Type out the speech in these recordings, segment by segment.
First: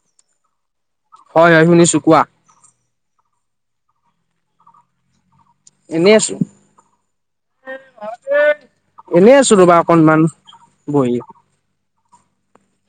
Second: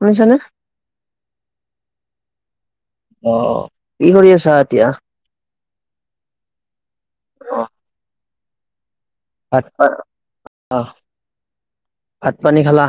শুনিছানে? হয়, হয়, শুনিছোঁ কোৱা। অ, কি কৰি আছা এতিয়া। এনেই, আছো। এনেই আছো ভাত ৰ'বা, অকনমান অ', বহি। ভাত পানী খালা?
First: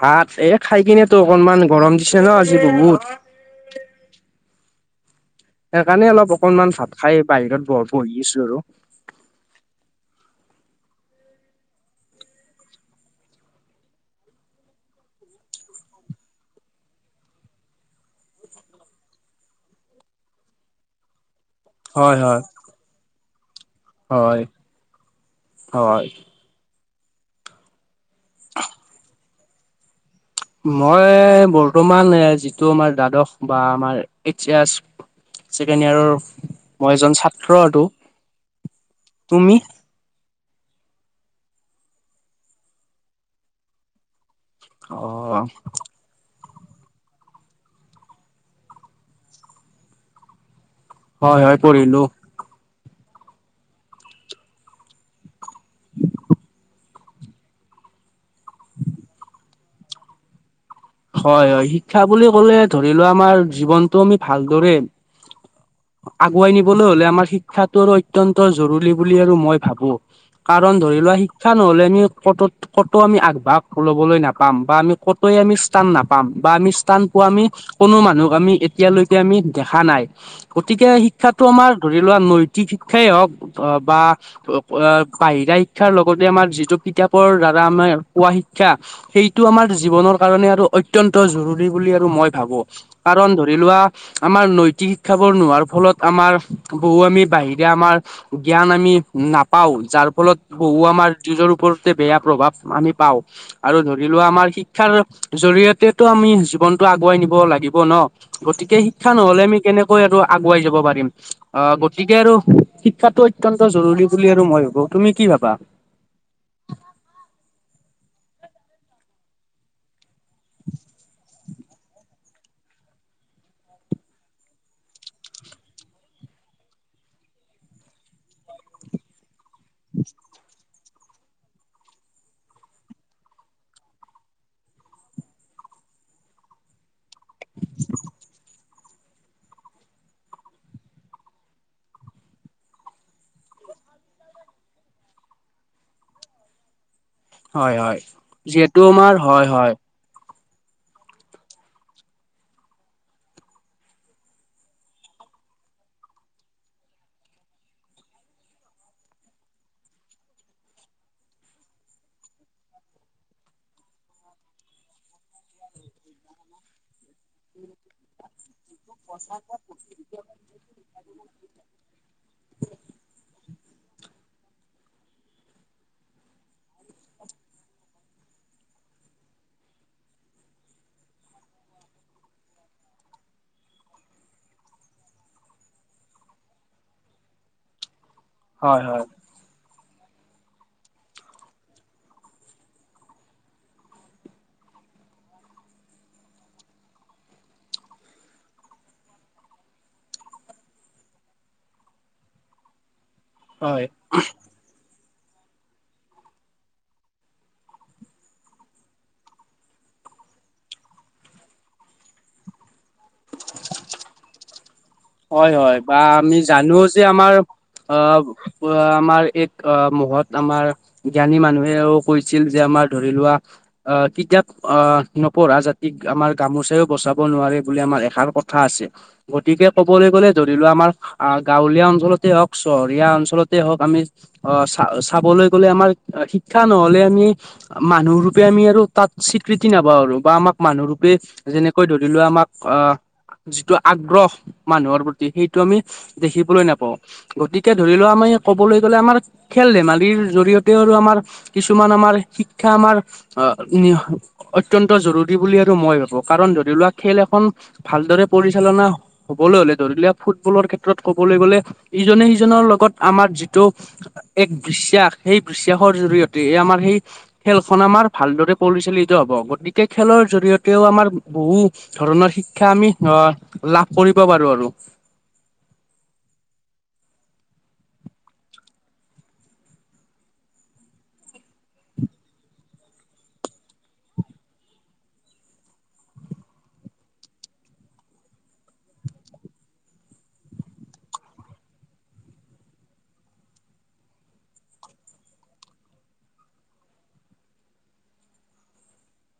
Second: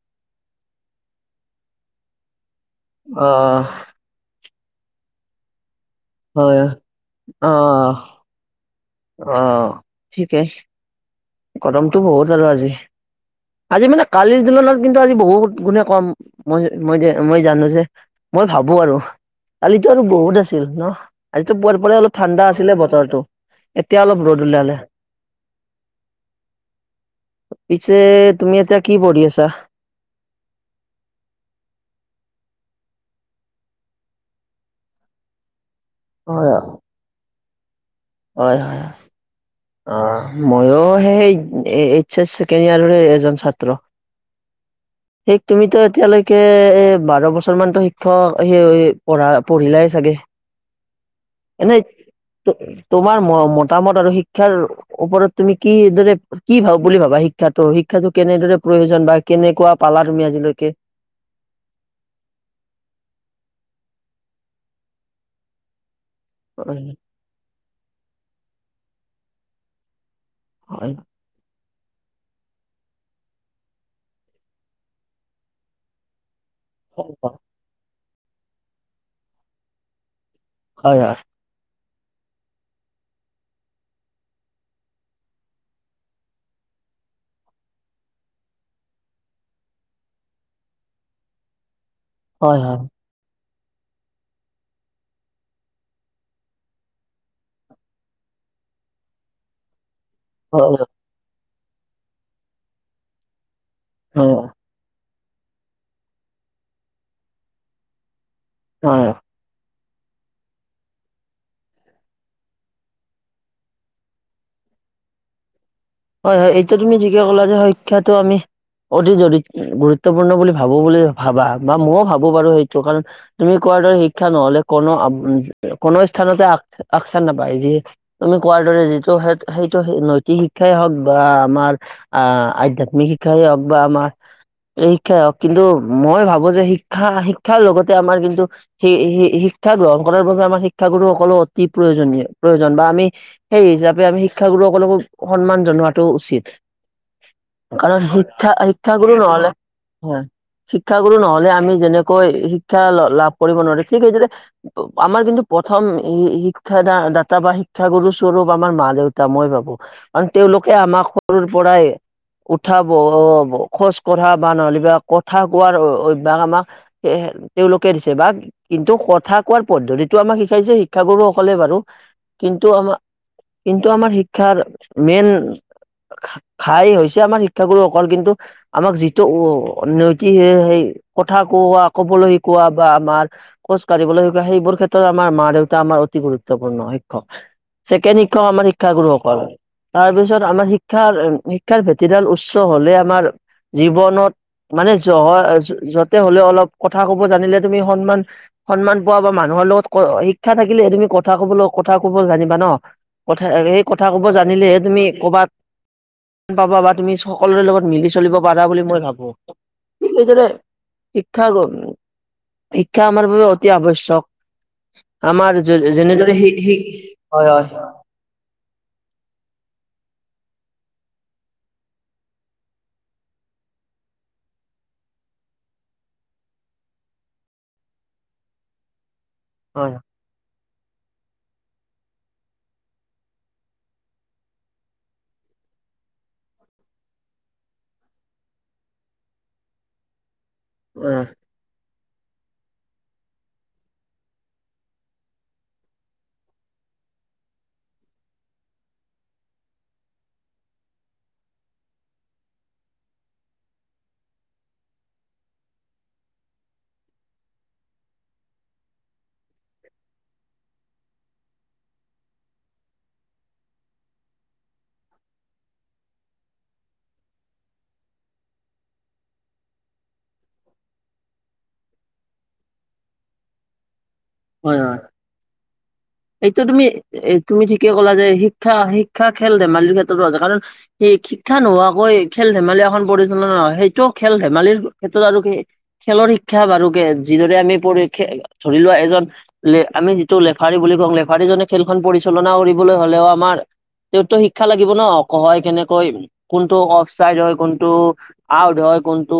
ভাত এই খাই কিনে তো অকনমান গৰম পিছে ন, আজি অ', বহুত। সেইকাৰণে অলপ হয়, অকনমান ভাত খাই বাহিৰত অ', বহি আছো আৰু। অ, ঠিকেই গৰমটো বহুত আৰু আজি। আজি মানে কালিৰ তুলনাত কিন্তু আজি বহুত গুণে কম মই, মই, মই, জানো যেই মই ভাবো আৰু কালিতো আৰু বহুত আছিল ন। আজিতো পুৱাৰ অলপ হয় হয় ঠাণ্ডা আছিলে বতৰটো। এতিয়া, অলপ হয় ৰ'দ উলালে। হয় পিছে, তুমি এতিয়া কি পঢ়ি আছা। মই বৰ্তমান যিটো আমাৰ দ্বাদশ, বা আমাৰ এইচয়াৰ্চ। ছেকেণ্ড ইয়াৰৰ হয়, মই এজন ছাত্ৰ আৰু। হয়, হয়, তুমি আহ। ময়ো সেই, সেই এইচচ ছেকেণ্ড ইয়াৰ এজন ছাত্ৰ। অ এক তুমি ত, এতিয়ালৈকে এ, বাৰ বছৰ মানতো, শিক্ষক সেই পঢ়া, পঢ়িলাই চাগে। হয়, হয়, এনে পঢ়িলো। তো- তোমাৰ মতামত আৰু শিক্ষাৰ ওপৰত তুমি কিদৰে কি ভাব বুলি ভাবা শিক্ষা, শিক্ষাটো কেনেদৰে প্ৰয়োজন বা কেনেকুৱা পালা তুমি আজিলৈকে? হয়, হয়, শিক্ষা বুলি ক'লে ধৰি লোৱা আমাৰ জীৱনটো আমি ভালদৰে আগুৱাই নিবলৈ হয় হলে, আমাৰ শিক্ষাটো আৰু অত্য়ন্ত জৰুৰী বুলি আৰু মই ভাবো। কাৰণ হয় ধৰি লোৱা শিক্ষাৰ নহলে আমি ক, কতো আমি আগভাগ ল'বলৈ নাপাম বা আমি কতে আমি স্থান নাপাম। বা আমি স্থান হয় পোৱা আমি কোনো মানুহক আমি এতিয়ালৈকে আমি দেখা নাই। গতিকে হয় হয় হয় শিক্ষাটো আমাৰ ধৰি লোৱা নৈতিক শিক্ষাই হওক বা বাহিৰা শিক্ষাৰ লগতে আমাৰ যিটো কিতাপৰ দ্বাৰা আমাৰ পোৱা শিক্ষা সেইটো আমাৰ জীৱনৰ কাৰণে আৰু অত্ন্ত জৰুৰী বুলি আৰু মই ভাবো কাৰণ ধৰি লোৱা আমাৰ নৈতিক শিক্ষ বোৰ নোৱাৰ ফলত আমাৰ বহু আমি বাহিৰে আমাৰ জ্ঞান আমি নাপাওঁ যাৰ ফলত হয় বহু আমাৰ যুজৰ ওপৰতে বেয়া প্ৰভাৱ আমি পাওঁ আৰু ধৰি লোৱা হয় আমাৰ শিক্ষাৰ জৰিয়তেতো আমি জীৱনটো আগুৱাই নিব লাগিব ন, গতিকে হয় হয় শিক্ষা নহলে আমি কেনেক আৰু আগুৱাই যাব পাৰিম। আহ, গতিকে আৰু শিক্ষাটো অত্ন্ত জৰুৰী বুলি আৰু মই ভাবো। তুমি কি ভাবা? তো, আমি অতি জৰি গুৰুত্বপূৰ্ণ বুলি ভাবো বুলি ভাবা বা ময়ও ভাবো বাৰু সেইটো কাৰণ তুমি কোৱা শিক্ষা নহলে কোনো, কোনো স্থানতে আস্থান নাপায়। যি তুমি কোৱাৰ যিটো, সেইটো নৈতিক শিক্ষ শিক্ষাই হওক বা আমাৰ আহ, আধ্যয়াত্মিক শিক্ষাই হওক বা আমাৰ শিক্ষা হওক, কিন্তু মই ভাবো যে, শিক্ষা, শিক্ষাৰ লগতে আমাৰ কিন্তু সেই শিক্ষা গ্ৰহণ কৰাৰ বাবে আমাৰ শিক্ষাগুৰুসকলো অতি প্ৰয়োজনীয়, প্ৰয়োজন বা আমি সেই হিচাপে আমি শিক্ষাগুৰুসকলকো সন্মান জনোৱাাতটো উচিত। হয় হয়। কাৰণ শিক্ষা, যিহেতু শিক্ষা আমাৰ গৰু হয় নহলে, হয় হে শিক্ষাগুৰু নহলে আমি যেনেকৈ শিক্ষা লাভ কৰিব নোৱাৰো, ঠিক সেইদৰে আমাৰ কিন্তু প্ৰথম শিক্ষাা দাতা বা শিক্ষাগুৰুস্বৰূপ আমাৰ মা, দেউতা মই ভাবো। আৰু তেওঁলোকে আমাক সৰুৰপৰায়ে উঠা, ব, খোজ কঢ়া বা নহ'লেব কথা কোৱাৰ অভ্যাস আমাক স তেওঁলোকে দিছে বা কিন্তু কথা কোৱাৰ পদ্ধতিতটো আমাক শিকাইছে শিক্ষাগুৰু। কলে বাৰু কিন্তু আমাৰ কিন্তু আমাৰ শিক্ষাৰ মেইন খাই হৈছে আমাৰ শিক্ষাগুৰুসকল কিন্তু আমাক যিটো উ, নৈতি সেই কথা কোৱা, কবলৈ শিকোৱা বা আমাৰ খোজ কঢ়িবলৈ শিকোৱা, সেইবোৰ ক্ষেত্ৰত আমাৰ মা, দেউতা আমাৰ অতি গুৰুত্বপূৰ্ণ শিক্ষক, ছেকেণ্ড শিক্ষক আমাৰ হয় হয় শিক্ষাগুৰুসকল। তাৰপিছত আমাৰ শিক্ষাৰ, শিক্ষাৰ ভেটিডাল উচ্চ হলে, আমাৰ জীৱনত মানে জহ যতে হ'লে অলপ কথা ক'ব জানিলে তুমি সন্মান, সন্মান পোৱা বা মানুহ ত, লগত শিক্ষা থাকিলে, তুমি কথা কব, কথা কব জানিবা ন, কথা সেই হয় কথাব যে, তুমি ক'ৰবাত গ, পাবা বা তুমি সকলোৰে লগত মিলি, চলিব পাৰা বুলি মই ভাবো সেই শিক্ষা, শিক্ষা আমাৰ বাবে অতি আৱশ্যয়ক। হয়, হয় বা আমি জানো সেই যে, আমাৰ হয় হয় অ'। আমাৰ এক অ, মহত আমাৰ জ্ঞানী মানুহেও কৈছিল যে, আমাৰ ধৰি লোৱা আহ কিতাপ আ, নপঢ়া যাতিক আমাৰ গামোচাও বচাব নোৱাৰে বুলি আমাৰ এষাৰ কথা আছে। গতিকে হয় ক'বলে গ'লে যদ ৰি লোৱা আমাৰ আ, গাঁৱলীয়া অঞ্চলতে হওঁক চহৰীয়া অঞ্চলতে হওঁক আমি অ, চা-চাবলৈ [unintelligible] আমাৰ আ, শিক্ষা নহ'লে আমি মানুহ ৰূপে আমি আৰু তাত স্বীকৃতি নাপাওঁ আৰু বা আমাক মানুহ ৰূপে হয় যেনেকৈ ধৰি লোৱা আমাক আ, যিটো আগ্ৰহ মানুহৰ প্ৰতি সেইটো আমি দেখিবলৈ নাপাওঁ। গতিকে ধৰি লওঁ আমি ক'বলৈ গ'লে আমাৰ সে [unintelligible] ধেমালিৰ জৰিয়তে আৰু আমাৰ কিছুমান আমাৰ শিক্ষা আমাৰ আ, নিহ, অত ত্যন্ত জৰুৰী বুলি আৰু মই ভাবো। কাৰণ ধৰি লোৱা খেল এখন ভালদৰে পৰিচালনা হ'বলৈ হ'লে ধৰিলে ফুটবলৰ ক্ষেত্ৰত ক'বলৈ গ'লে ইজনে সিজনৰ লগত আমাৰ যিটো এক বিশ্বাস সেই বিশ্বাসৰ জৰিয়তে এ, আমাৰ সেই খেলখন আমাৰ ভালদৰে পলিচালিত হ'ব হ'ব। গতিকে খেলৰ জৰিয়তেও আমাৰ বহু ধৰণৰ শিক্ষা আমি আ, লা হয়, হয়। এইটো তুমি এ, তুমি ঠিকে ক'লা যে শিক্ষা শিক্ষা খেল ধেমালিৰ ক্ষেত্ৰতো আছে। কাৰণ সেই শিক্ষা নোহোৱাকৈ [unintelligible] খেল ধেমালি এখন পৰিচালনা হয়। সেইটো খেল ধেমালিৰ ক্ষেত্ৰত আৰু খে, খেলৰ শিক্ষা বাৰুকে যিদৰে আমি পৰিশখে ধৰি লোৱা এজন লে, আমি যিটো লেফাৰী বুলি কওঁ লেফাৰীজনে খেলখন পৰিচালনা কৰিবলৈ হ'লেও আমাৰ তেওঁতো শিক্ষা লাগিব ন'। কহয় কেনেকৈ কোনটো অফ চাইড হয় কোনটো আউট হয়। কোনটো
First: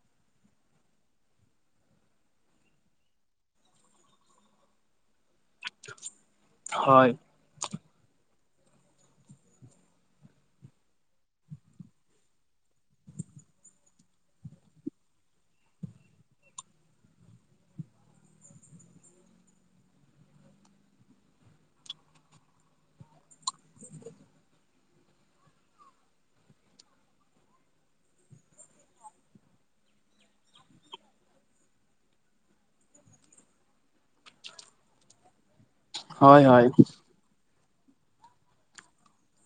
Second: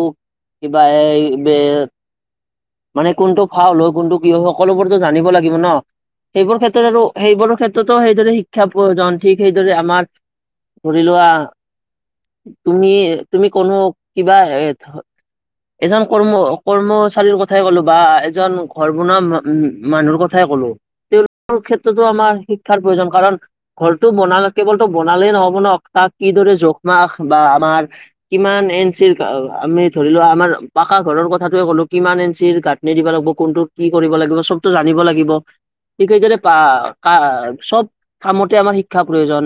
কিবা এই বে মানে কোনটো ফাউল হয় কোনটো কি হক সকলোবোৰতো জানিব লাগিব ন'। সেইবোৰ ক্ষেত্ৰত আৰু হয়, সেইবোৰৰ ক্ষেত্ৰতো সেইদৰে শি ক্ষা প্ৰয়োজন। ঠিক সেইদৰে আমাৰ ধৰি লোৱা তুমি তুমি কনো কিবা এ, ধ এজন কৰ্ম কৰ্মচাৰীৰ কথাই ক'লো বা এজন ঘৰ বনোৱা ম উম, মানুহৰ কথাই ক'লো। তেওঁলোকৰ ক্ষেত্ৰতো আমাৰ শিক্ষাৰ প্ৰয়োজন কাৰণ ঘৰটো বনাল কেৱলতো বনালে নহব ন'। তাক কিদৰে জোখমাখ বা আমাৰ কিমান এন চিৰ আমি ধৰিলোৱা আমাৰ পাকা ঘৰৰ কথাটোয়ে ক'লো, কিমান এঞ্চিৰ গাঠনি দিবা লাগব' কোনটো কি কৰিব লাগব'। চবতো জানিব লাগিব। ঠিক সেইদৰে হয়, পা, হয়, কা চব কামতে আমাৰ শিক্ষা প্ৰয়োজন।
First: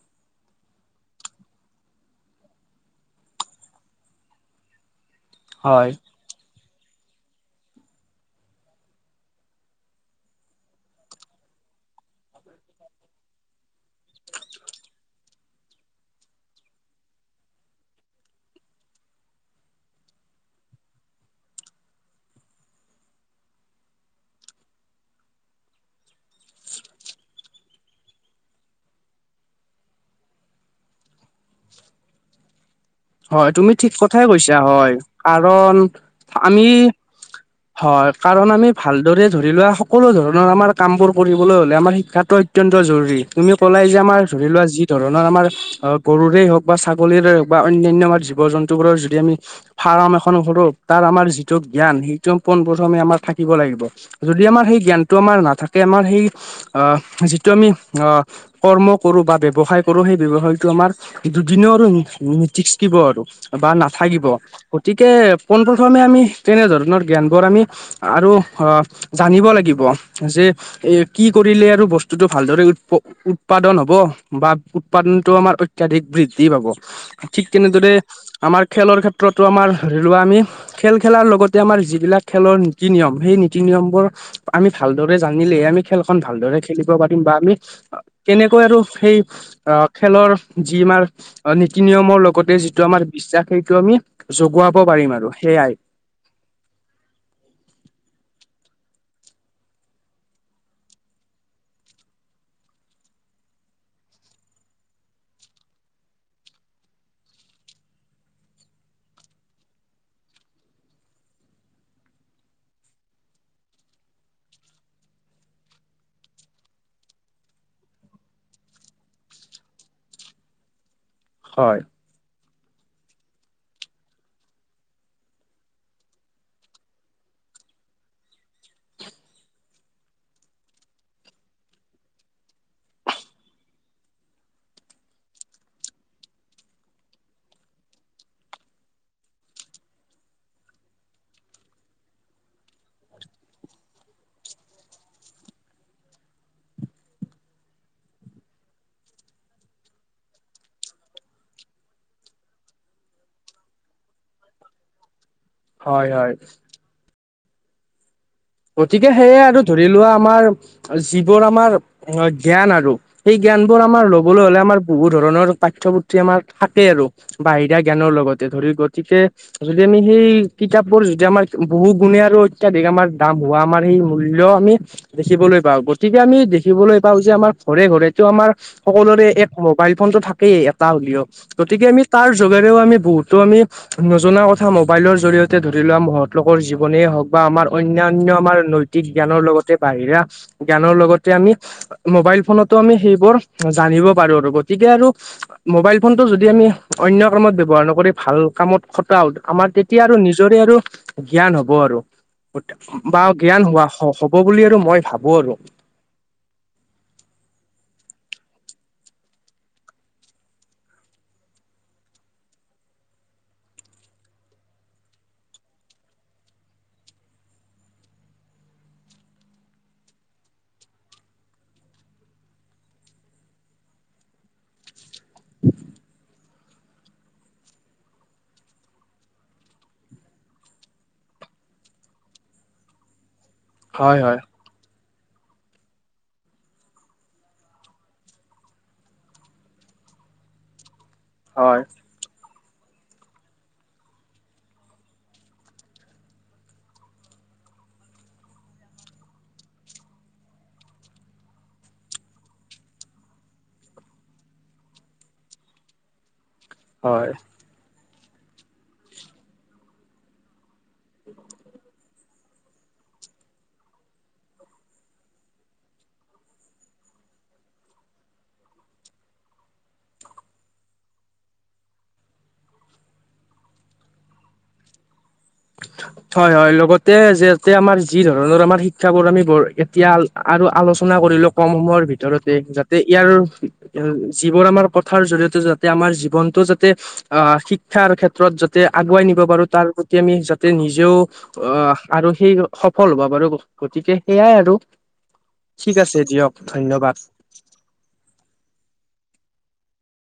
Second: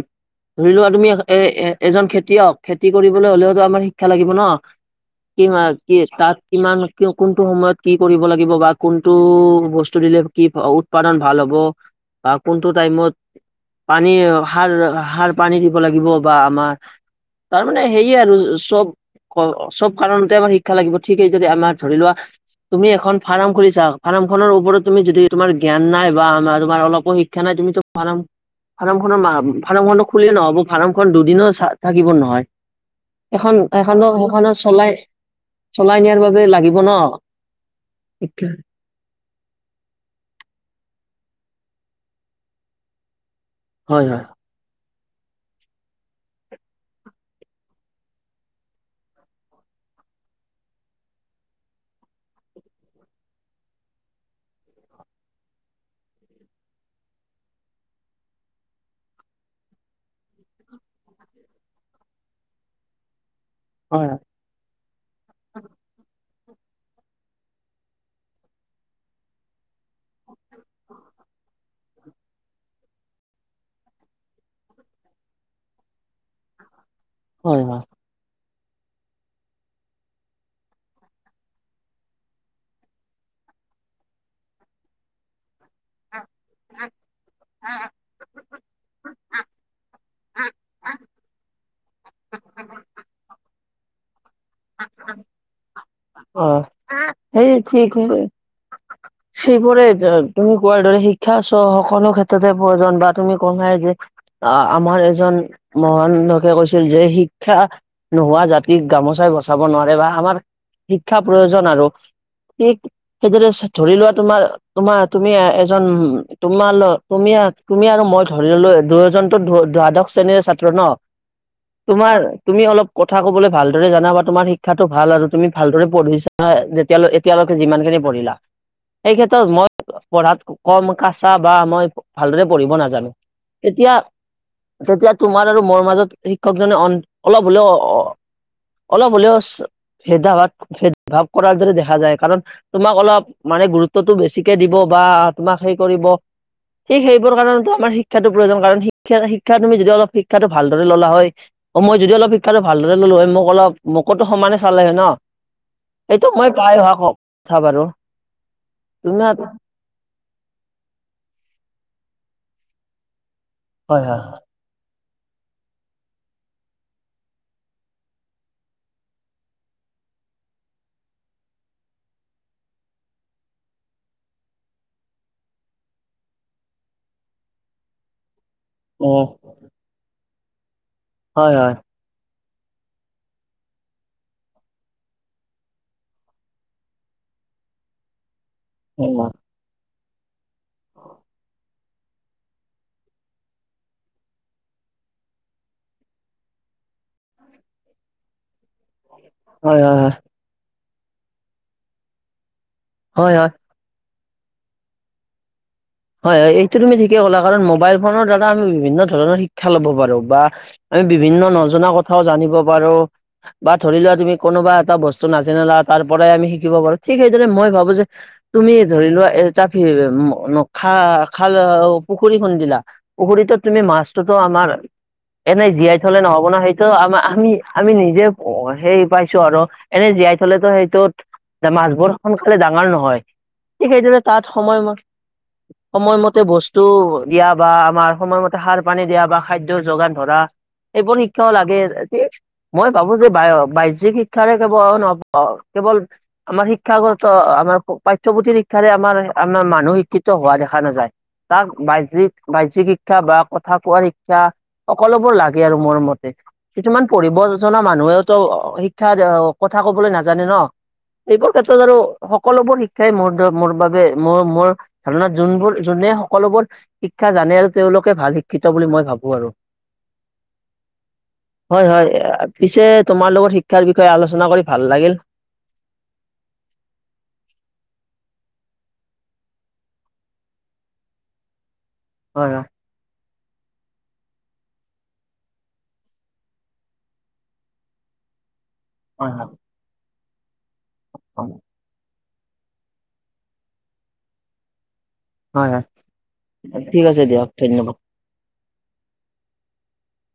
ধৰি লোৱা তুমি এ-এ-এজন খেতিয়ক। খেতি কৰিবলৈ হ'লেওটো আমাৰ শিক্ষা লাগিব ন'। কিমা হয়, কি তাত কিমান কি কোনটো সময়ত কি কৰিব লাগিব বা কোনটো বচ [unintelligible] কি উৎপাদন ভাল হ'ব বা কোনটো টাইমত পানী সাৰ সাৰ পানী দিব লাগিব বা আমা তাৰমানে সেয়ে আৰু চব ক, চব কাৰণতে আমাৰ শিক্ষা লাগিব ঠিকে যদি আমাৰ ধৰি লোৱা তুমি এখন ফাৰাম খুলিছা, ফাৰামখনৰ ওপৰত তুমি যদি তোমাৰ জ্ঞান নাই বা আমাৰ তোমাৰ অলপো শিক্ষা নাই তুমিতো ফাৰাম ফাৰামখনৰ মা, ফাৰামখমতো খুলিলে নহ'ব ফাৰামখন দুদিন' চা থাকিব নহয়। হয়, এখন তুমি ঠিক এখনো কথাই সেইখনত কৈছা চলাই হয় কাৰণ চলাই নিয়াৰ বাবে লাগিব আমি ন'। হয় কাৰণ আমি ভালদৰে ধৰি লোৱা স কলো ধৰণৰ আমাৰ কাম বোৰ কৰিবলৈ হ'লে আমাৰ শিক্ষাটো অত্যন্ত জৰুৰী। তুমি ক'লাই যে হয় আমাৰ হয় ধৰি লোৱা যি ধৰণৰ আমাৰ আ, গৰুৰেই হওঁক বা ছাগলীৰে হওঁক বা অন্যান্য আমাৰ জীৱ জন্তুবোৰৰ যদি আমি ফাৰাম এখন খৰো তাৰ আমাৰ যিটো জ্ঞান সেইটো পোন পথমে আমাৰ থাকিব লাগিব। যদি আমাৰ সেই জ্ঞানটো আমাৰ নাথাকে আমাৰ সেই আ, যিটো আম অ, কৰ্ম কৰো বা ব্যৱসায় কৰো সেই ব্যৱসায়টো আমাৰ দুদিনৰ [unintelligible] থিস্কিব আৰু বা হয় নাথাকিব। গতিকে পোন প্ৰথমে আমি তেনেধৰণৰ জ্ঞান বোৰ আমি আৰু আ, জানিব লাগিব যে এ, কি ক [unintelligible] আৰু বস্তুতো ভালদৰে উৎপ-উৎপাদন হ'ব বা উৎপাদনতটো আমাৰ অত্যাধিক বৃদ্ধি [inaudible] পাব ঠিক হয় হয় তেনেদৰে আমাৰ খেলৰ ক্ষেত্ৰতো আমাৰ ধৰি লোৱা আমি খেল খেলাৰ লগতে আমাৰ যিবিলাক খেলৰ নীতি নিয়ম সেই নীতি নিয়মবোৰ আমি ভালদৰে জানিলেহে আমি খেলখন ভালদৰে খেলিব পাৰিম বা আমি কেনেকৈ আৰু সেই অ' খেলৰ যি তোমাৰ নীতি নিয়মৰ লগতে যিটো আমাৰ বিশ্বাস সেইটো আমি জগোৱাব পাৰিম আৰু সেয়াই। অ সেইবোৰেই তুমি কোৱাৰ দৰে শিক্ষা চ সকলো ক্ষেত্ৰতে প্ৰয়োজন বা তুমি কলাই যে আ-আমাৰ এজন মহানলোকে কৈছিল যে শিক্ষা নোহোৱা জাতিক গামোচাই বচাব নোৱাৰে বা আমাৰ শিক্ষা প্ৰয়োজন আৰু সেই সেইদৰে ধৰি লোৱা তোমাৰ তোমাৰ তুমি এজন তোমাৰ ল তুমি তুমি আৰু মই ধৰি ল'লো। দুয়োজন তো দ্বাদশ শ্ৰেণীৰে ছাত্ৰ ন'? হয় তোমাৰ তুমি অলপ ক'থা ক'বলৈ ভালদৰে জানা বা তোমাৰ শিক্ষাটো কথা কবলৈ ভালদৰে জানা বা তোমাৰ শিক্ষাটো ভাল আৰু তুমি ভালদৰে পঢ়িছা যেতিয়ালৈ এতিয়ালৈকে যিমানখিনি খিনি পঢ়িলা। সেই ক্ষেত্ৰত মই পঢ়াত কম কাচা বা মই ভালদৰে পঢ়িব নাজানো তেতিয়া তেতিয়া তোমাৰ আৰু মোৰ মাজত শিক্ষকজনে অল-অলপ হ'লেও অ অলপ হলেও চ ভেদা ভাৱ ভেদ ভাৱ কৰাৰ দৰে দেখা যায় কাৰণ তোমাক অলপ মানে গুৰুত্বটো বেছিকে দিব বা তোমাক হেই কৰিব। ঠিক সেইবোৰ কাৰণতো আমাৰ শিক্ষাটো প্ৰয়োজন কাৰণ শিক্ষা শিক্ষা তুমি যদি অলপ শিক্ষাটো ভালদৰে ল'লা হয়। অ' মই যদি অলপ শিক্ষাটো ভালদৰে ল'লো হয় মোক অলপ মোকতো সমানে চালে হয় ন'? হয় এইটো হয় মই পাই অহা কথা বাৰু। গতিকে সেয়ে তোমাৰ আৰু ধৰি লোৱা আমাৰ যিবোৰ আমাৰ জ্ঞান আৰু। সেই জ্ঞানবোৰ আমাৰ হয় হয় ল'বলৈ হ'লে আমাৰ বহুত ধৰণৰ পাঠ্যপুথি আমাৰ থাকে আৰু বাহিৰা জ্ঞানৰ লগতে ধৰি গতিকে আমি সেই কিতাপবোৰ যদি আমাৰ বহু গুণে আৰু অত্যাধিক আমাৰ দাম হোৱা আমাৰ সেই মূল্য আমি দেখিবলৈ পাওঁ। গতিকে আমি দেখিবলৈ পাওঁ যে আমাৰ ঘৰে ঘৰেটো আমাৰ উম সকলোৰে এক মোবাইল ফোনটো থাকেই এটা হ'লেও হয় হয় গতিকে আমি তাৰ যুগাৰেও বহুতো আমি নজনা কথা মোবাইলৰ জড়িয়তে ধৰি লোৱা মহৎ লোকৰ জীৱনী হওক বা বা আমাৰ অন্যান্য আমাৰ নৈতিক উম জ্ঞানৰ লগতে বাহিৰা জ্ঞানৰ লগতে আমি মোবাইল ফোনতো আমি সেইবোৰ জানিব পাৰো আৰু গতিকে তিকে আৰু তেতিয়া আৰু মোবাইল ফোনটো যদি আমি অন্য কামত ব্যৱহাৰ নকৰি ভাল কামত খটাও আমাৰ হয় হয় হয় তেতিয়া আৰু নিজৰে আৰু জ্ঞান হ'ব আৰু। বা হয় হয় হয় জ্ঞান হোৱা হ'ব বুলি আৰু মই ভাবো আৰু। হয় হয় এইটো তুমি ঠিকে ক'লা কাৰণ মোবাইল ফোনৰ দ্বাৰা আমি বিভিন্ন ধৰণৰ শিক্ষা ল'ব পাৰো বা আমি বিভিন্ন নজনা কথাও জানিব পাৰো বা ধৰি লোৱা তুমি কোনোবা এটা বস্তু নাজানিলা তাৰ পৰাই আমি শিকিব পাৰো। ঠিক সেইদৰে মই ভাবো যে তুমি ধৰি লোৱা এটা [unintelligible] খা-খাল পুখুৰী খন্দিলা, পুখুৰীতো তুমি মাছটোতো আমাৰ এনেই জীয়াই থলে নহ'ব না। সেই ত' আমাৰ আমি আমি নিজে হেৰি পাইছো আৰু এনে জীয়াই থলেতো সেইটোত মাছবোৰ সোনকালে ডাঙৰ নহয়, ঠিক সেইদৰে হয় হয় তাত সময় মই সময়মতে বস্তু দিয়া বা আমাৰ সময়মতে সাৰ পানী দিয়া বা খাদ্য যোগান ধৰা এইবোৰ শিক্ষাও লাগে হয় [unintelligible] মই ভাবোঁ যে বা-বাহ্যিক শিক্ষাৰে কেৱল নহ কেৱল আমাৰ শিক্ষাগত আমাৰ পাঠ্যপুথিৰ শিক্ষাৰে আমাৰ আমাৰ মানুহ শিক্ষিত হোৱা দেখা নাযায়। তাক বাহ্যিক বাহ্যিক শিক্ষা বা কথা কোৱাৰ শিক্ষা সকলোবোৰ লাগে আৰু মোৰ মতে। কিছুমান হয়। পঢ়িব জনা মানুহেওতো শিক্ষাৰ কথা কবলৈ নাজানে ন'। সেইবোৰ ক্ষেত্ৰত আৰু সকলোবোৰ শিক্ষাই মোৰ মোৰ বাবে মোৰ মোৰ ধাৰণাত যোনবোৰ যোনে সকলোবোৰ শিক্ষা জানে আৰু তেওঁলোকে ভাল শিক্ষিত বুলি মই ভাবোঁ আৰু। [inaudible] হয় হয়। পিছে তোমাৰ লগত শিক্ষাৰ বিষয়ে আলোচনা কৰি ভাল লাগিল। হয় হয় লগতে জাতে আমাৰ যিধৰণৰ আমাৰ শিক্ষাবোৰ আমি বৰ এতিয়া আৰু আলোচনা কৰি ধৰি লোৱা কম সময়ৰ হয় ভিতৰতে হয় যাতে ইয়াৰ যিবোৰ আমাৰ প্ৰথাৰ জৰিয়তে যাতে আমাৰ জীৱনটো যাতে আ, শিক্ষাৰ ক্ষেত্ৰত যাতে তাতে আগুৱাই নিব হয় পাৰো, তাৰ প্ৰতি আমি যাতে নিজেও হয় আহ। আৰু সেই সফল হব বাৰু গতিকে সেইয়াই আৰু। হয় ঠিক আছে দিয়ক হয় ঠিক আছে ধন্যবাদ। দিয়ক ধন্যবাদ